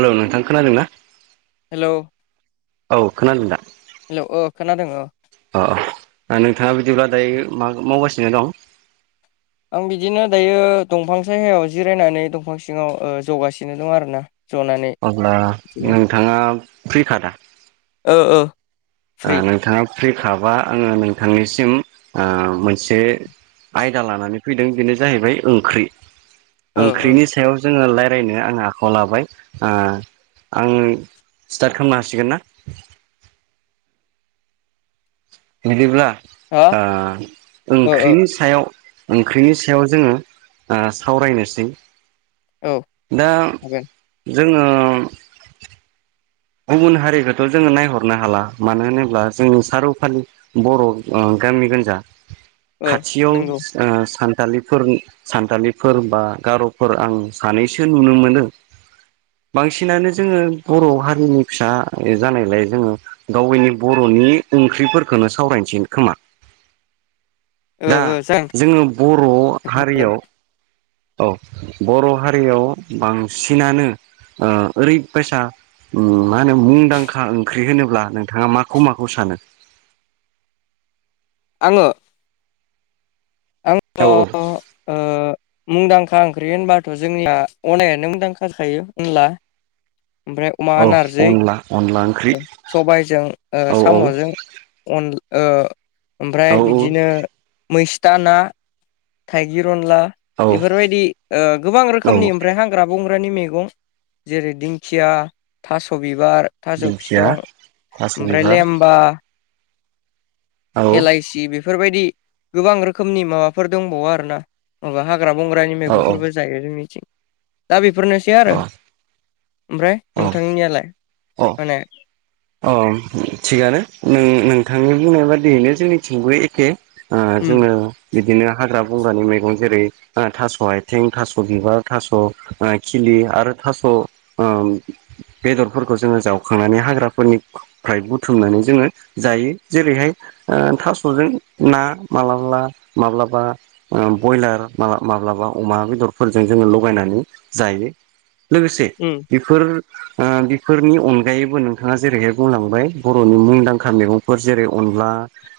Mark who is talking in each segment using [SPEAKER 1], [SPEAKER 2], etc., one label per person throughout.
[SPEAKER 1] हेल' नोंथां खोनादोंना?
[SPEAKER 2] हेलौ
[SPEAKER 1] औ खोनादों दा
[SPEAKER 2] हेलौ ओ खोनादों ओ
[SPEAKER 1] अ ओ नोंथाङा बिदिब्ला दायो मा मावगासिनो दं?
[SPEAKER 2] आं बिदिनो दायो दंफां सहायाव जिरायनानै दंफां सिङाव ओ जौगासिनो दं आरोना। जनानै
[SPEAKER 1] अब्ला
[SPEAKER 2] बिदिनो
[SPEAKER 1] नोंथाङा फ्रिखादा?
[SPEAKER 2] ओ ओ
[SPEAKER 1] ओ
[SPEAKER 2] फ्रि
[SPEAKER 1] नोंथाङा फ्रिखाबा आङो नोंथांनिसिम ओ मोनसे आयदा लानानै फैदों बेनो जाहैबाय ओंख्रि
[SPEAKER 2] ओ ओ
[SPEAKER 1] ओंख्रिनि सायाव जोङो लाइ रायलायनो आंङो आखायाव लाबाय ओ आं स्टार्ट खालामनो हासिगोन ना? बिदिब्ला
[SPEAKER 2] हा
[SPEAKER 1] ओ
[SPEAKER 2] ओ ओ
[SPEAKER 1] ओंख्रिनि सायाव ओंख्रिनि सायाव जोङो ओ सावरायनोसै।
[SPEAKER 2] औ
[SPEAKER 1] दा
[SPEAKER 2] हागोन।
[SPEAKER 1] जोङो गुबुन हारिखौथ' जोङो नायहरनो हाला मानो होनोब्ला जोंनि सारौ फालि बर' अ गामि गोनजा
[SPEAKER 2] ओ
[SPEAKER 1] खाथियाव
[SPEAKER 2] नंगौ
[SPEAKER 1] ओ सान थालिफोर सानथालिफोर बा गार'फोर आं सानैसो नुनो मोनो। बांसिनानो जोङो बर'आवहा हारिनि फिसा जानायलाय जोङो गावैनि बर'नि ओंख्रिफोरखौनो सावरायनोसै खोमा।
[SPEAKER 2] ओ
[SPEAKER 1] दा
[SPEAKER 2] ओ जागोन
[SPEAKER 1] जोङो बर'
[SPEAKER 2] जागोन
[SPEAKER 1] हारियाव औ बर' हारियाव बांसिनानो ओ ओरैबायसा उम मा होनो मुंदांखा ओंख्रि होनोब्ला नोंथाङा माखौ माखौ सानो? [inaudible]
[SPEAKER 2] आङो। आंथ'
[SPEAKER 1] औ
[SPEAKER 2] ओ मुंदांखा ओंख्रि होनबाथ' जोंनिया अनायानो मुंदांखा थायो अनला। ओमफ्राय अमा
[SPEAKER 1] औ
[SPEAKER 2] नारजै
[SPEAKER 1] अनला अनला ओंख्रि
[SPEAKER 2] सबायजों ओ
[SPEAKER 1] औ औ
[SPEAKER 2] साम'जों अन ओ
[SPEAKER 1] औ
[SPEAKER 2] ओमफ्राय बिदिनो मैस्था ना थाइगिर अनला
[SPEAKER 1] औ
[SPEAKER 2] बेफोरबायदि ओ गोबां
[SPEAKER 1] औ
[SPEAKER 2] रोखोमनि ओमफ्राय हाग्रा बं ग्रानि मैगं जेरै दिंखिया थास'बि बिबार थाजौ
[SPEAKER 1] दिंखिया
[SPEAKER 2] फिथं
[SPEAKER 1] थास'
[SPEAKER 2] ओमफ्राय
[SPEAKER 1] बिबार
[SPEAKER 2] लेमबा
[SPEAKER 1] औ
[SPEAKER 2] एलाइसि बेफोरबायदि गोबां रोख रोखोमनि माबाफोर दंबावो आरोना माबा हाग्रा बंग्रानि
[SPEAKER 1] औ
[SPEAKER 2] मैगंफोरबो जायो जोंनिथिं दा बेफोरनोसै
[SPEAKER 1] अ
[SPEAKER 2] आरो ओमफ्राय
[SPEAKER 1] अ
[SPEAKER 2] नोंथांनियालाय
[SPEAKER 1] अ
[SPEAKER 2] माने
[SPEAKER 1] अ थिगानो नों-नोंथांनि बुंनाय बादियैनो जोंनिथिंबो एखे ओ
[SPEAKER 2] उम
[SPEAKER 1] जोङो बिदिनो हाग्रा बंग्रानि मैगं जेरै ओ थास' आथिं थास' बिबार थास' खिलि लि आरो थास ओ बेदरफोरखौ जोंङो जावखांनानै हाग्रा फोरनिफ्राय बुथुमनानै जोङो जायो जेरैहाय ओ थास'जों ना माब्लाबा माब्लाबा ओ ब्रयलार माब्लाबा अमा बेदरफोरजों जोङो लगायनानै जायो लोगोसे
[SPEAKER 2] उम
[SPEAKER 1] बेफोर ओ बेफोरनि अनगायैबो नों नोंथाङा जेरैहाय बुंलांबाय बर'नि मुंदांखा मैगंफोर जेरै अनला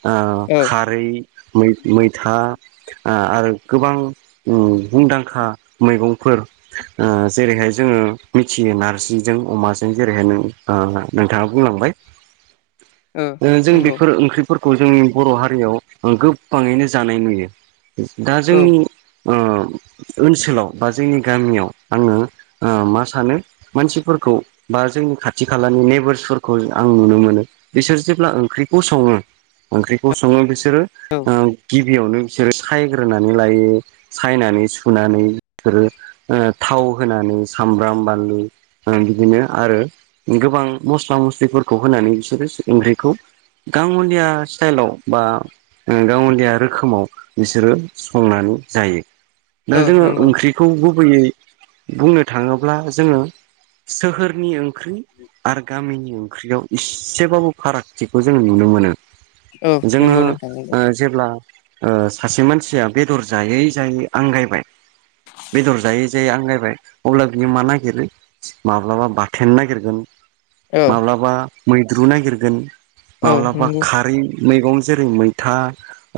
[SPEAKER 1] ओ खारै मै-मैथा आरो गोबां मुंदांखा मैगंफोर ओ जेरैहाय जोङो मिथियो नारजिजों अमाजों जेरैहाय नों ओ नोंथाङा बुंलांबाय ओ जों बेफोर ओंख्रि फोरखौ जोंनि बर' हारियाव ओ गोबाङैनो जानाय नुयो दा
[SPEAKER 2] औ
[SPEAKER 1] जोंनि ओ ओनसोलाव बा जोंनि गामियाव आङो ओ मा सानो मानसिफोर खौ बा जोंनि खाथि खालानि नेम फोरखौ आं नुनो मोनो बिसोर जेब्ला ओंख्रिखौ सङो ओंख्रिखौ सङो बिसो बिसोरो
[SPEAKER 2] औ
[SPEAKER 1] ओ गिब गिबियावनो बिसोरो सायग्रोनानै लायो सायनानै सुनानै बिसोरो थाव खौ होनानै सामब्राम बानलु बिदिनो आरो गोबां मस्ला मस्लिफोरखौ होनानै बिसोरो ओंख्रिखौ गाङलिया सिटाइलाव बा गावलिया रोखोमाव बिसोरो संनानै जायो दा
[SPEAKER 2] ओ
[SPEAKER 1] जोङो
[SPEAKER 2] नंगौ
[SPEAKER 1] ओंख्रिखौ गुबैयै बुंनो थाङोब्ला जोङो सोहोरनि ओंख्रि आरो गामिनि ओंख्रियाव इसेबाबो फारागथिखौ जों नुनो मोनो
[SPEAKER 2] औ
[SPEAKER 1] जोङो
[SPEAKER 2] नंगौ नोंथां नंगौ
[SPEAKER 1] ओ जेब्ला ओ सासे मानसिया बेदर जायै जायै आंगायबाय बेदर जायै जायै आंगायबाय अब्ला बियो मा नागिरो माब्लाबा बाथोन नागिरगोन
[SPEAKER 2] औ
[SPEAKER 1] माब्लाबा मैद्रु नागिरगोन
[SPEAKER 2] औ
[SPEAKER 1] माब्लाबा
[SPEAKER 2] नंगौ
[SPEAKER 1] खारै मैगं जेरै मैथा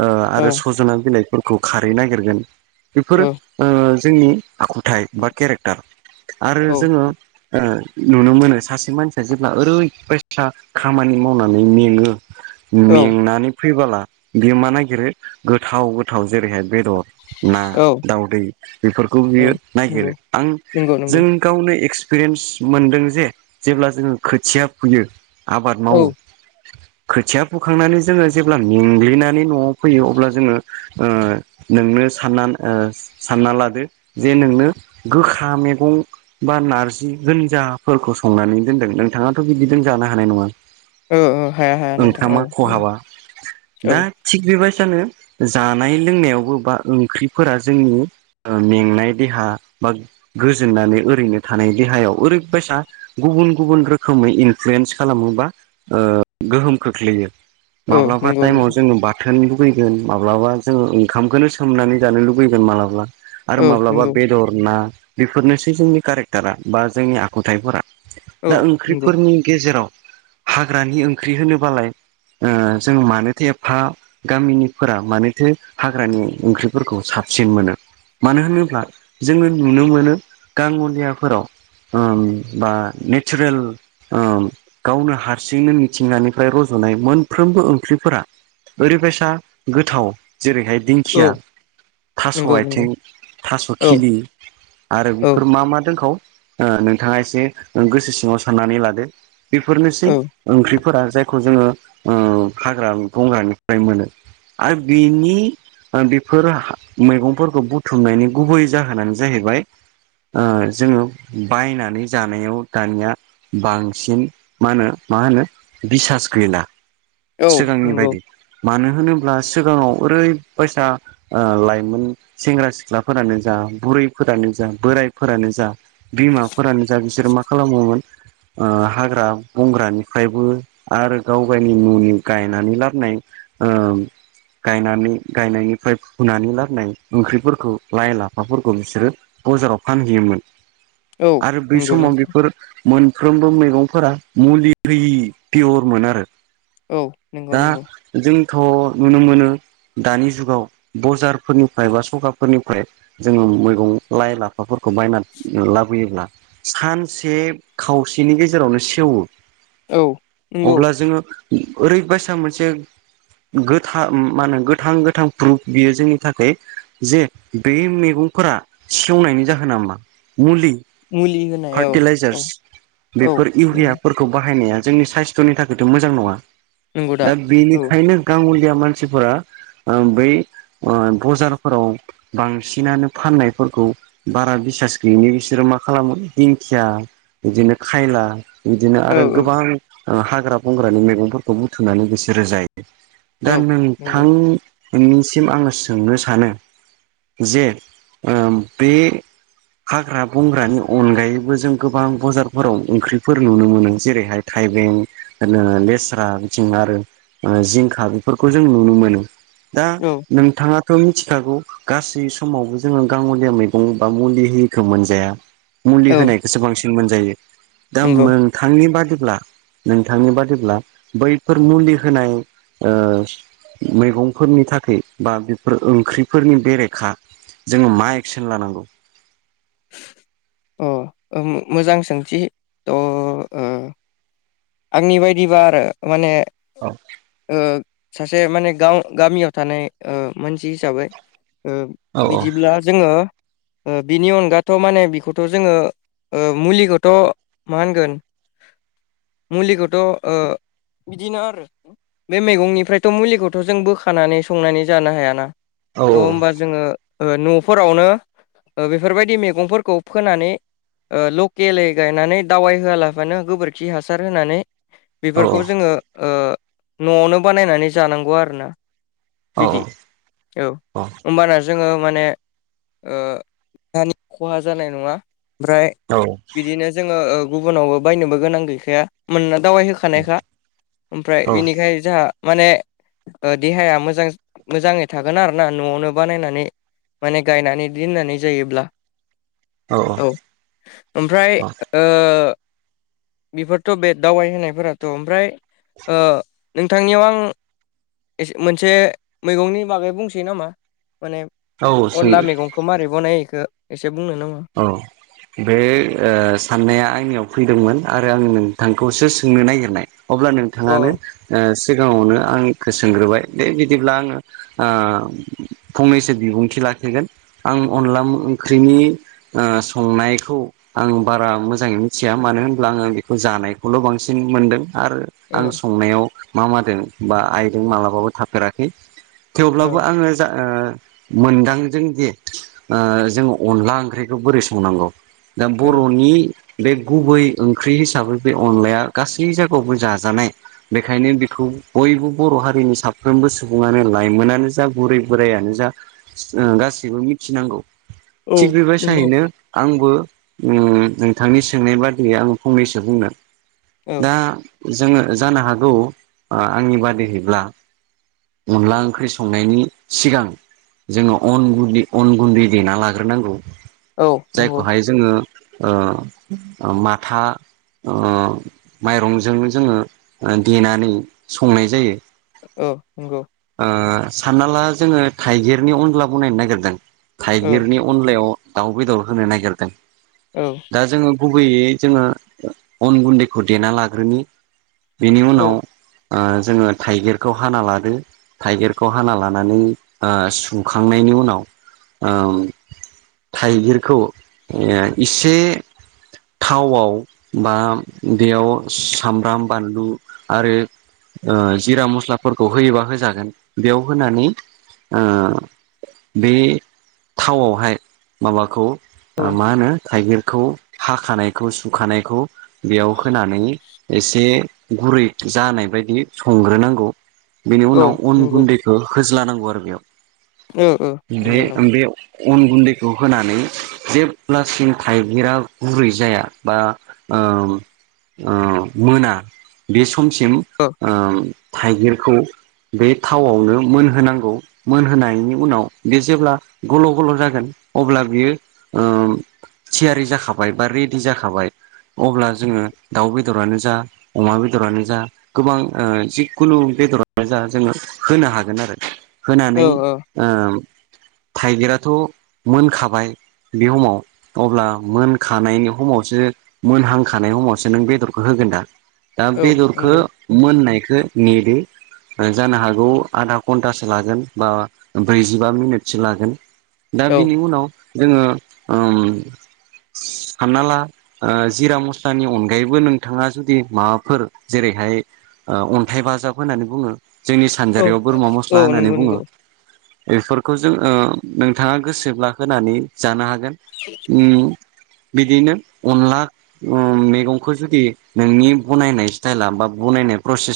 [SPEAKER 1] ओ
[SPEAKER 2] औ
[SPEAKER 1] आरो सजना बिलाइफोरखौ खारै नागिरगोन
[SPEAKER 2] औ
[SPEAKER 1] बेफोरो ओ जोंनि आखुथायाइ बा केरेक्टार आरो
[SPEAKER 2] औ
[SPEAKER 1] जोङो ओ नुनो मोनो सासे मानसि सिया जेब्ला ओरैबायैसा खामानि मावनानै मेङो
[SPEAKER 2] औ
[SPEAKER 1] मेंनानै फैबोला बेयो मा नागिरो गोथाव गोथाव जेरैहाय बेदर, ना,
[SPEAKER 2] औ
[SPEAKER 1] दाउदै बेफोरखौ
[SPEAKER 2] औ
[SPEAKER 1] बियो
[SPEAKER 2] नंगौ
[SPEAKER 1] नागिरो आं
[SPEAKER 2] नंगौ नंगौ
[SPEAKER 1] जों गावनो एक्स एक्सपिरियेन्स मोनदों जे जेब्ला जोङो खोथिया फुयो आबाद
[SPEAKER 2] औ
[SPEAKER 1] मावो खोथिया फोखांनानै जोङो जेब्ला मेंग्लिनानै न'आव फैयो अब्ला जोङो ओ नोंनो सानना ओ साननालादो जे नोंनो गोखा मैगं बा नारज गोनजाफोरखौ संनानै दोनदों नोंथाङाथ' बिदिदों जानो हानाय नङा
[SPEAKER 2] ओ ओ हाया हाया नोंथां औ
[SPEAKER 1] ओंखामा खहाबा
[SPEAKER 2] औ
[SPEAKER 1] दा थिग बेबायदि सानो जानाय लोंनायावबो बा ओंख्रिफोरा जोंनि ओ मेंनाय देहा बा गोजोननानै ओरैनो थानाय देहायाव ओरैबायसा गुबुन गुबुन रोखोमै इनफ्लुयेन्स खालामो बा गोहोम खोख्लैयो।
[SPEAKER 2] औ
[SPEAKER 1] माब्लाबा
[SPEAKER 2] नंगौ
[SPEAKER 1] टाइमाव
[SPEAKER 2] नंगौ
[SPEAKER 1] जोङो बाथोन लुबैगोन माब्लाबा जोङो ओंखामखौनो सोमनानै जानो लुबैगोन मालाब्ला आरो
[SPEAKER 2] औ
[SPEAKER 1] माब्लाबा
[SPEAKER 2] नंगौ
[SPEAKER 1] बे बेफोरनोसै जोंनि कारेक्टारा बा जोंनि आखुथायाइफोरा
[SPEAKER 2] औ
[SPEAKER 1] दा
[SPEAKER 2] नंगौ
[SPEAKER 1] ओंख्रिफोरनि गेजेराव हाग्रानि ओंख्रि होनोबालाय ओ जों मानोथो एफा गामिनिफोरा मानोथो हाग्रानि ओंख्रिफोरखौ सा बसिन मोनो। मानो होनोब्ला जोङो नुनो मोनो गाङलियाफोराव ओम बा ने नेचारेल ओ गावनो हारसिंनो मिथिंगानिफ्राय रज'नाय मोनफ्रोमबो ओंख्रिफोरा ओरैबायसा गोथाव जेरैहाय
[SPEAKER 2] औ
[SPEAKER 1] दिंखिया थास'
[SPEAKER 2] नंगौ
[SPEAKER 1] आथिं,
[SPEAKER 2] नंगौ
[SPEAKER 1] थास'
[SPEAKER 2] औ
[SPEAKER 1] खिलि आरो
[SPEAKER 2] औ
[SPEAKER 1] बेफोर मा मा दोंखाव ओ नोंथाङा एसे गोसो सिङाव साननानै लादो। बेफोरनोसै
[SPEAKER 2] औ
[SPEAKER 1] ओंख्रै फोरा जायखौ जोङो ओ हाग्रा बंग्रानिफ्राय मोनो आरो बिनि ओ बेफोर हा मैगंफोरखौ बुथुमनायनि गुबै जाहोनानो जाहैबाय ओ जोङो बायनानै जानायाव दानिया बांसिन मा होनो मा होनो बिसास गैला।
[SPEAKER 2] औ
[SPEAKER 1] सिगांनि
[SPEAKER 2] नंगौ।
[SPEAKER 1] बायदि मानो होनोब्ला सिगाङाव ओरैबायसा ओ लाइमोन सेंग्रा सिख्लाफोरानो जा बुरैफोरानो जा बोरायफोरानो जा बिमाफोरानो जा बिसोरो मा खालामोमोन ओ हाग्रा बंग्रानिफ्रायबो आरो गाव गावनि न'नि गायनानै लाबनाय [inaudible] ओ गायनानै गायनायनिफ्राय फुनानै लाबोनाय ओंख्रिफोरखौ लाइ लाफाफोरखौ बिसोरो बजाराव फानहैयोमोन
[SPEAKER 2] औ
[SPEAKER 1] आरो बै
[SPEAKER 2] नंगौ
[SPEAKER 1] समाव
[SPEAKER 2] नोंथां
[SPEAKER 1] बेफोर मोनफ्रोमबो मैगंफोरा मुलि होयि पियरमोन आरो।
[SPEAKER 2] औ नंगौ नंगौ।
[SPEAKER 1] थ' नुनो मोनो दानि जुगाव बजारफोरनिफ्राय बा सखाफोरनिफ्राय जोङो मैगं लाइ लाफाफोरखौ बायनानै लाबोयोब्ला सानसे खावसेनि गेजेरावनो सेवो
[SPEAKER 2] औ नंगौ
[SPEAKER 1] अब्ला जोङो ओरैबायसा मोनसे गोथा मा होनो गोथां गोथां प्रुफ बियो जोंनि थाखाय जे बे मेगं फोरा सेवनायनि जाहोन नामा? मुलि
[SPEAKER 2] मुलि होनाय औ औ
[SPEAKER 1] फार्टिलाइजार्स
[SPEAKER 2] औ
[SPEAKER 1] बेफोर
[SPEAKER 2] नंगौ
[SPEAKER 1] इउरियाफोरखौ बाहायनाया जोंनि साइस्थ'नि थाखायथ' मोजां नङा।
[SPEAKER 2] नंगौ
[SPEAKER 1] दा
[SPEAKER 2] औ
[SPEAKER 1] बेनिखायनो गाङलिया मानसिफोरा ओ बै ओ बजारफोराव बांसिनानो फाननायफोरखौ बारा बिसास गैयिनि बिसोरो मा खालामो दिंखिया बिदिनो खायला बिदिनो
[SPEAKER 2] औ
[SPEAKER 1] आरो
[SPEAKER 2] औ
[SPEAKER 1] गोबां ओ हाग्रा बंग्रानि मेगंफोरखौ बुथुमनानै बिसोरो जायो। दा
[SPEAKER 2] औ नंगौ
[SPEAKER 1] नोंथां निसिम आङो सोंनो सानो जे ओ बे हाग्रा बंग्रानि अनगायैबो जों गोबां बजारफोराव ओंख्रिफोर नुनो मोनो जेरैहाय थाइबें ओ लेस्रा बिथिं आरो ओ जिंखा बेफोरखौ जों नुनो मोनो। दा
[SPEAKER 2] औ
[SPEAKER 1] नोंथाङा मिथिखागौ गासै समावबो जोङो गावलिया मैगं बा मुलि होयिखौ मोनजाया। मुलि
[SPEAKER 2] औ
[SPEAKER 1] होनायखौसो बांसिन मोनजायो दा
[SPEAKER 2] नंगौ
[SPEAKER 1] मोनथांनि बादि ब्ला नोंथांनि बादिब्ला बैफोर मुलि होनाय ओ मैगंफोरनि थाखाय बा बेफोर ओंख्रिफोरनि बेरेखा जोङो मा एक्सन लानांगौ?
[SPEAKER 2] अ ओ मोजां सोंथि थ' ओ आंनि बायदिबा आरो माने
[SPEAKER 1] औ
[SPEAKER 2] ओ सासे माने गाव गामियाव थानाय ओ मोन मानसि हिसाबै ओ
[SPEAKER 1] औ औ
[SPEAKER 2] बिदिब्ला जोङो ओ बिनि अनगाथ' माने बेखौथ' जोङो ओ मुलिखौथ' मा होनगोन
[SPEAKER 1] [inaudible]
[SPEAKER 2] मुलिखौथ' ओ बिदिनो आरो बे मैगंनिफ्रायथ' मुलिखौथ' जों बोखानानै संनानै जानो हायाना
[SPEAKER 1] औ
[SPEAKER 2] थ' होमबा जोङो न'फोरावनो बेफोरबायदि मैगंफोरखौ फोनानै ओ लकेलै गायनानै दावाइ होआलाबानो गोबोरखि हा सार होनानै बेफोरखौ जोङो ओ न'आवनो बानायनानै जानांगौ आरोना बिदि
[SPEAKER 1] औ
[SPEAKER 2] औ होमबाना जोङो माने ओ दानि खहा जानाय नङा ओमफ्राय बिदिनो जोङो गुबुनावबो बायनोबो गोनां गैखायाना दावाइ होखानायखा ओमफ्राय बिनिखाय जोंहा माने देहाया मोजां मोजाङै थागोन आरोना न'आवनो बानायनानै माने गायनानै दोननानै जायोब्ला औ ओमफ्राय ओ बेफोरथ' बे दावबाय होनोनायफोराथ' ओमफ्राय ओ नोंथांनियाव आं एसे मोनसे मैगंनि बागै बुंसै नामा माने
[SPEAKER 1] सों
[SPEAKER 2] अनला मैगंखौ मारै बनायो बेखौ
[SPEAKER 1] औ बे ओ साननाया आंनियाव फैदोंमोन आरो आं नोंथांखौसो सोंनो नागिरनाय अब्ला
[SPEAKER 2] अ
[SPEAKER 1] नोंथाङानो ओ सिगाङावनो आंखौ सोंग्रोबाय बे बिदिब्ला आङो ओ फंनैसो बिबुंथि ला खिगोन आं अनला ओंख्रिनि ओ संनायखौ आं बारा मोजाङै मिथिया मानो होनब्ला आङो बेखौ जानायखौल' बांसिन मोनदों आरो आं
[SPEAKER 2] औ
[SPEAKER 1] संनायाव मा मादों बा आइदों मालाबाबो थाफेराखै थेवब्लाबो
[SPEAKER 2] औ
[SPEAKER 1] आङो जा मोनदांजोंदि ओ जों अनला ओंख्रि बेखौ बोरै संनांगौ दा
[SPEAKER 2] औ
[SPEAKER 1] बर'नि बे गुबै ओंख्रि हिसाबै बे अनलाया गासै जायगायावबो जाजानाय बेखायनो बेखौ बयबो बर' हारिनि साफ्रोमबो सुबुङानो लाइमोनानो जा बुरै बोरायानो जा गासैबो मिथिनांगौ
[SPEAKER 2] औ
[SPEAKER 1] थिग
[SPEAKER 2] नंगौ
[SPEAKER 1] बेबायसायैनो आंबो नोंथांनि सोंनाय बादियै आं फंनैसो बुंदों
[SPEAKER 2] औ
[SPEAKER 1] दा जोङो जानो हागौ आंनि बादिहैब्ला अनला ओंख्रि संनायनि सिगां जोङो अन गु अन गुन्दै देना लाग्रोनांगौ
[SPEAKER 2] औ नंगौ
[SPEAKER 1] जायखौहाय जोङो ओ ओ माथा अ माइरंजों जोङो देनानै संनाय जायो
[SPEAKER 2] औ नंगौ
[SPEAKER 1] ओ सानना ला जोङो थाइगिरनि अनला बनायनो नागिरदों
[SPEAKER 2] औ
[SPEAKER 1] थाइगिरनि अनलायाव दाउ बेदर होनो नागिरदों
[SPEAKER 2] औ
[SPEAKER 1] दा जोङो गु बैयै जोङो अन गुन्दैखौ देना लाग्रोनि बेनि उनाव
[SPEAKER 2] औ
[SPEAKER 1] ओ जोङो थाइगिरखौ हाना लादो थाइगिरखौ हाना लानानै ओ सुंखांनायनि उनाव ओम थाइगिरखौ इसे थावआव बा बेयाव सामब्राम बानलु आरो ओ जिरा मस्लाफोरखौ होयोबा होजागोन बेयाव होनानै ओ बे थावआवहाय माबाखौ
[SPEAKER 2] औ
[SPEAKER 1] मा होनो थाइगिर खौ हाखानायखौ सुखानायखौ बेयाव होनानै एसे गुरै जानाय बायदि संग्रोनांगौ। बेनि
[SPEAKER 2] औ
[SPEAKER 1] उनाव अन
[SPEAKER 2] नंगौ
[SPEAKER 1] गुन्दैखौ होज्ल नांगौ आरो
[SPEAKER 2] औ औ नंगौ
[SPEAKER 1] बेयाव ओमफ्राय
[SPEAKER 2] नंगौ
[SPEAKER 1] बे अन गुन्दै खौ होनानै जेब्लासिम थाइगिरा गुरै जाया बा ओ ओ मोना बे समसिम
[SPEAKER 2] औ
[SPEAKER 1] ओ थाइगिरखौ बे थावआवनो मोनहोनांगौ मोनहोनायनि उनाव बे जेब्ला गल' गल' जागोन। अब्ला बियो ओ थियारि जाखाबाय बा रेडि जाखाबाय अब्ला जोङो दाउ बेदरानो जा अमा बेदरानो जा गोबां जिखुनु बेदरनो जा जोङो होनो हागोन आरो
[SPEAKER 2] औ
[SPEAKER 1] होनानै
[SPEAKER 2] औ
[SPEAKER 1] ओ थाइगिराथ' मोनखाबाय बे समाव अब्ला मोनखानायनि समावसो मोनहांखानायाव समावसो नों बेदरखौ होगोन दा दा
[SPEAKER 2] औ
[SPEAKER 1] बेदरखौ
[SPEAKER 2] नंगौ
[SPEAKER 1] मोननायखौ नेदो जानो हागौ आधा घन्टासो लागोन बा ब्रैजिबा मिनिटसो लागोन। दा
[SPEAKER 2] औ
[SPEAKER 1] बिनि उनाव जोङो ओ सानना ला जिरा मस्लानि अनगायैबो नोंथाङा जुदि माबाफोर जेरै बेैहाय अन्थाइ बाजाब होननानै बुङो। जोंनि
[SPEAKER 2] औ
[SPEAKER 1] सानजारियाव बोरमा
[SPEAKER 2] औ
[SPEAKER 1] मस्ला होननानै
[SPEAKER 2] नंगौ
[SPEAKER 1] बुङो।
[SPEAKER 2] नंगौ
[SPEAKER 1] बेफोरखौ जों नोंथाङा गोसोब्ला होनानै जानो हागोन। बिदिनो अनला मैगंखौ जुदि नोंनि बनायनाय स्टाइला बा बनाय प्रसेस